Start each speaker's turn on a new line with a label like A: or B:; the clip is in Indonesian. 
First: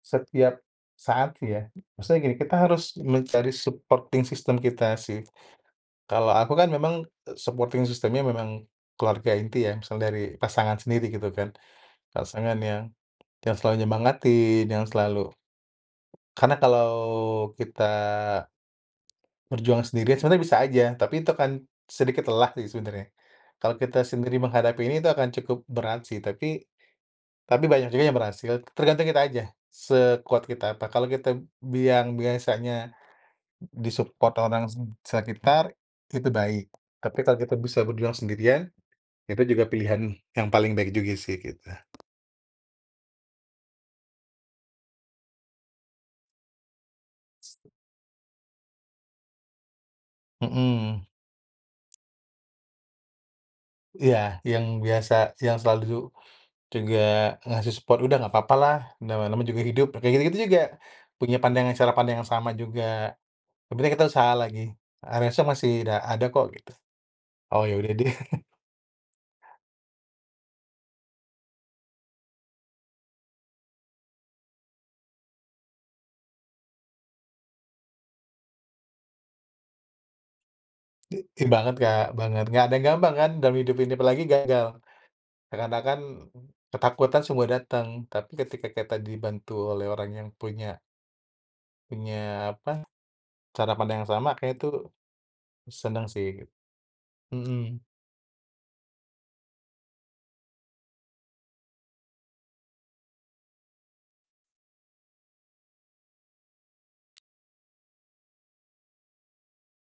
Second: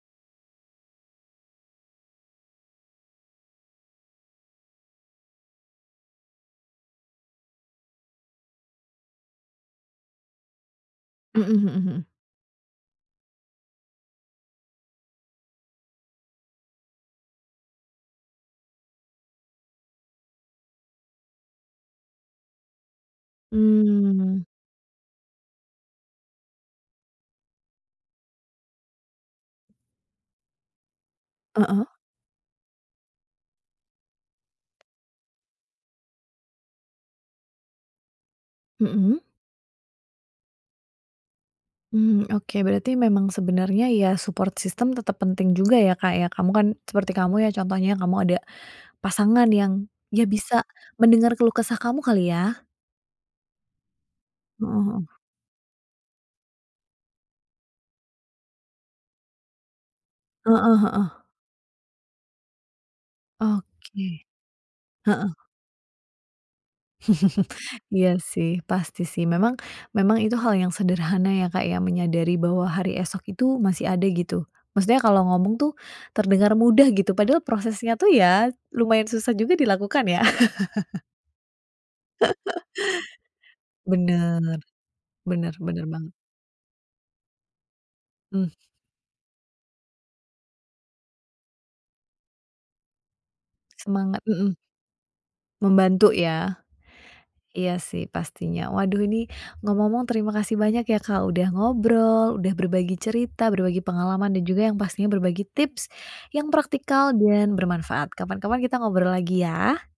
A: Setiap saat, ya? Maksudnya gini, kita harus mencari supporting system kita sih. Kalau aku kan memang supporting system-nya memang keluarga inti ya, misal dari pasangan sendiri, gitu
B: Mhm
A: kan.
B: mhm mhm.
A: Pasangan yang yang selalu menyemangatin, yang selalu karena kalau kita berjuang sendiri, sebenarnya bisa aja. Tapi itu akan sedikit lelah sih sebenarnya. Kalau kita sendiri
B: Mmm.
A: menghadapi ini, itu akan cukup berat sih. Tapi tapi banyak juga yang berhasil. Tergantung kita aja, sekuat kita apa. Kalau kita
B: Heeh.
A: biang yang biasanya di-support orang se sekitar, itu baik. Tapi kalau kita bisa berjuang sendirian,
B: Mhm.
A: itu juga pilihan yang paling baik juga sih, gitu.
B: Mmm, oke. Berarti memang sebenarnya ya, support system tetap penting juga ya, Kak, ya? Kamu kan seperti kamu ya contohnya, kamu ada pasangan yang dia bisa
A: Mhm.
B: mendengar keluh kesah kamu kali, ya.
A: Iya. Yang
B: Heeh heeh.
A: biasa yang selalu ju juga ngasih support, "Udah, nggak apa-apa lah, na namanya juga hidup." Kayak gitu-gitu juga,
B: Heeh heeh.
A: punya pandangan cara pandang yang sama juga. Yang penting kita
B: Oke.
A: usaha lagi.
B: Heeh.
A: Harusnya masih da ada kok, gitu. Oh, ya udah deh.
B: Iya, sih. Pasti, sih. Memang memang itu hal yang sederhana ya, Kak, ya, menyadari bahwa hari esok itu masih ada, gitu. Maksudnya kalau ngomong tuh terdengar mudah gitu, padahal prosesnya tuh ya lumayan susah juga dilakukan, ya?
A: I ih, banget, Kak. Banget. Nggak ada yang gampang kan dalam hidup ini, apa lagi
B: Bener.
A: gagal.
B: Bener
A: Ya,
B: bener
A: katakan
B: banget.
A: ketakutan semua datang, tapi
B: Mmm.
A: ketika kita dibantu oleh orang yang punya punya, apa, cara pandang yang
B: Semangat.
A: sama,
B: Mhm.
A: kayaknya itu seneng
B: Membantu,
A: sih git
B: ya? Iya,
A: mhm.
B: sih, pastinya. Waduh, ini ngomong-ngomong terima kasih banyak ya, Kak, udah ngobrol, udah berbagi cerita, berbagi pengalaman, dan juga yang pastinya berbagi tips yang praktikal dan bermanfaat. Kapan-kapan kita ngobrol lagi, ya!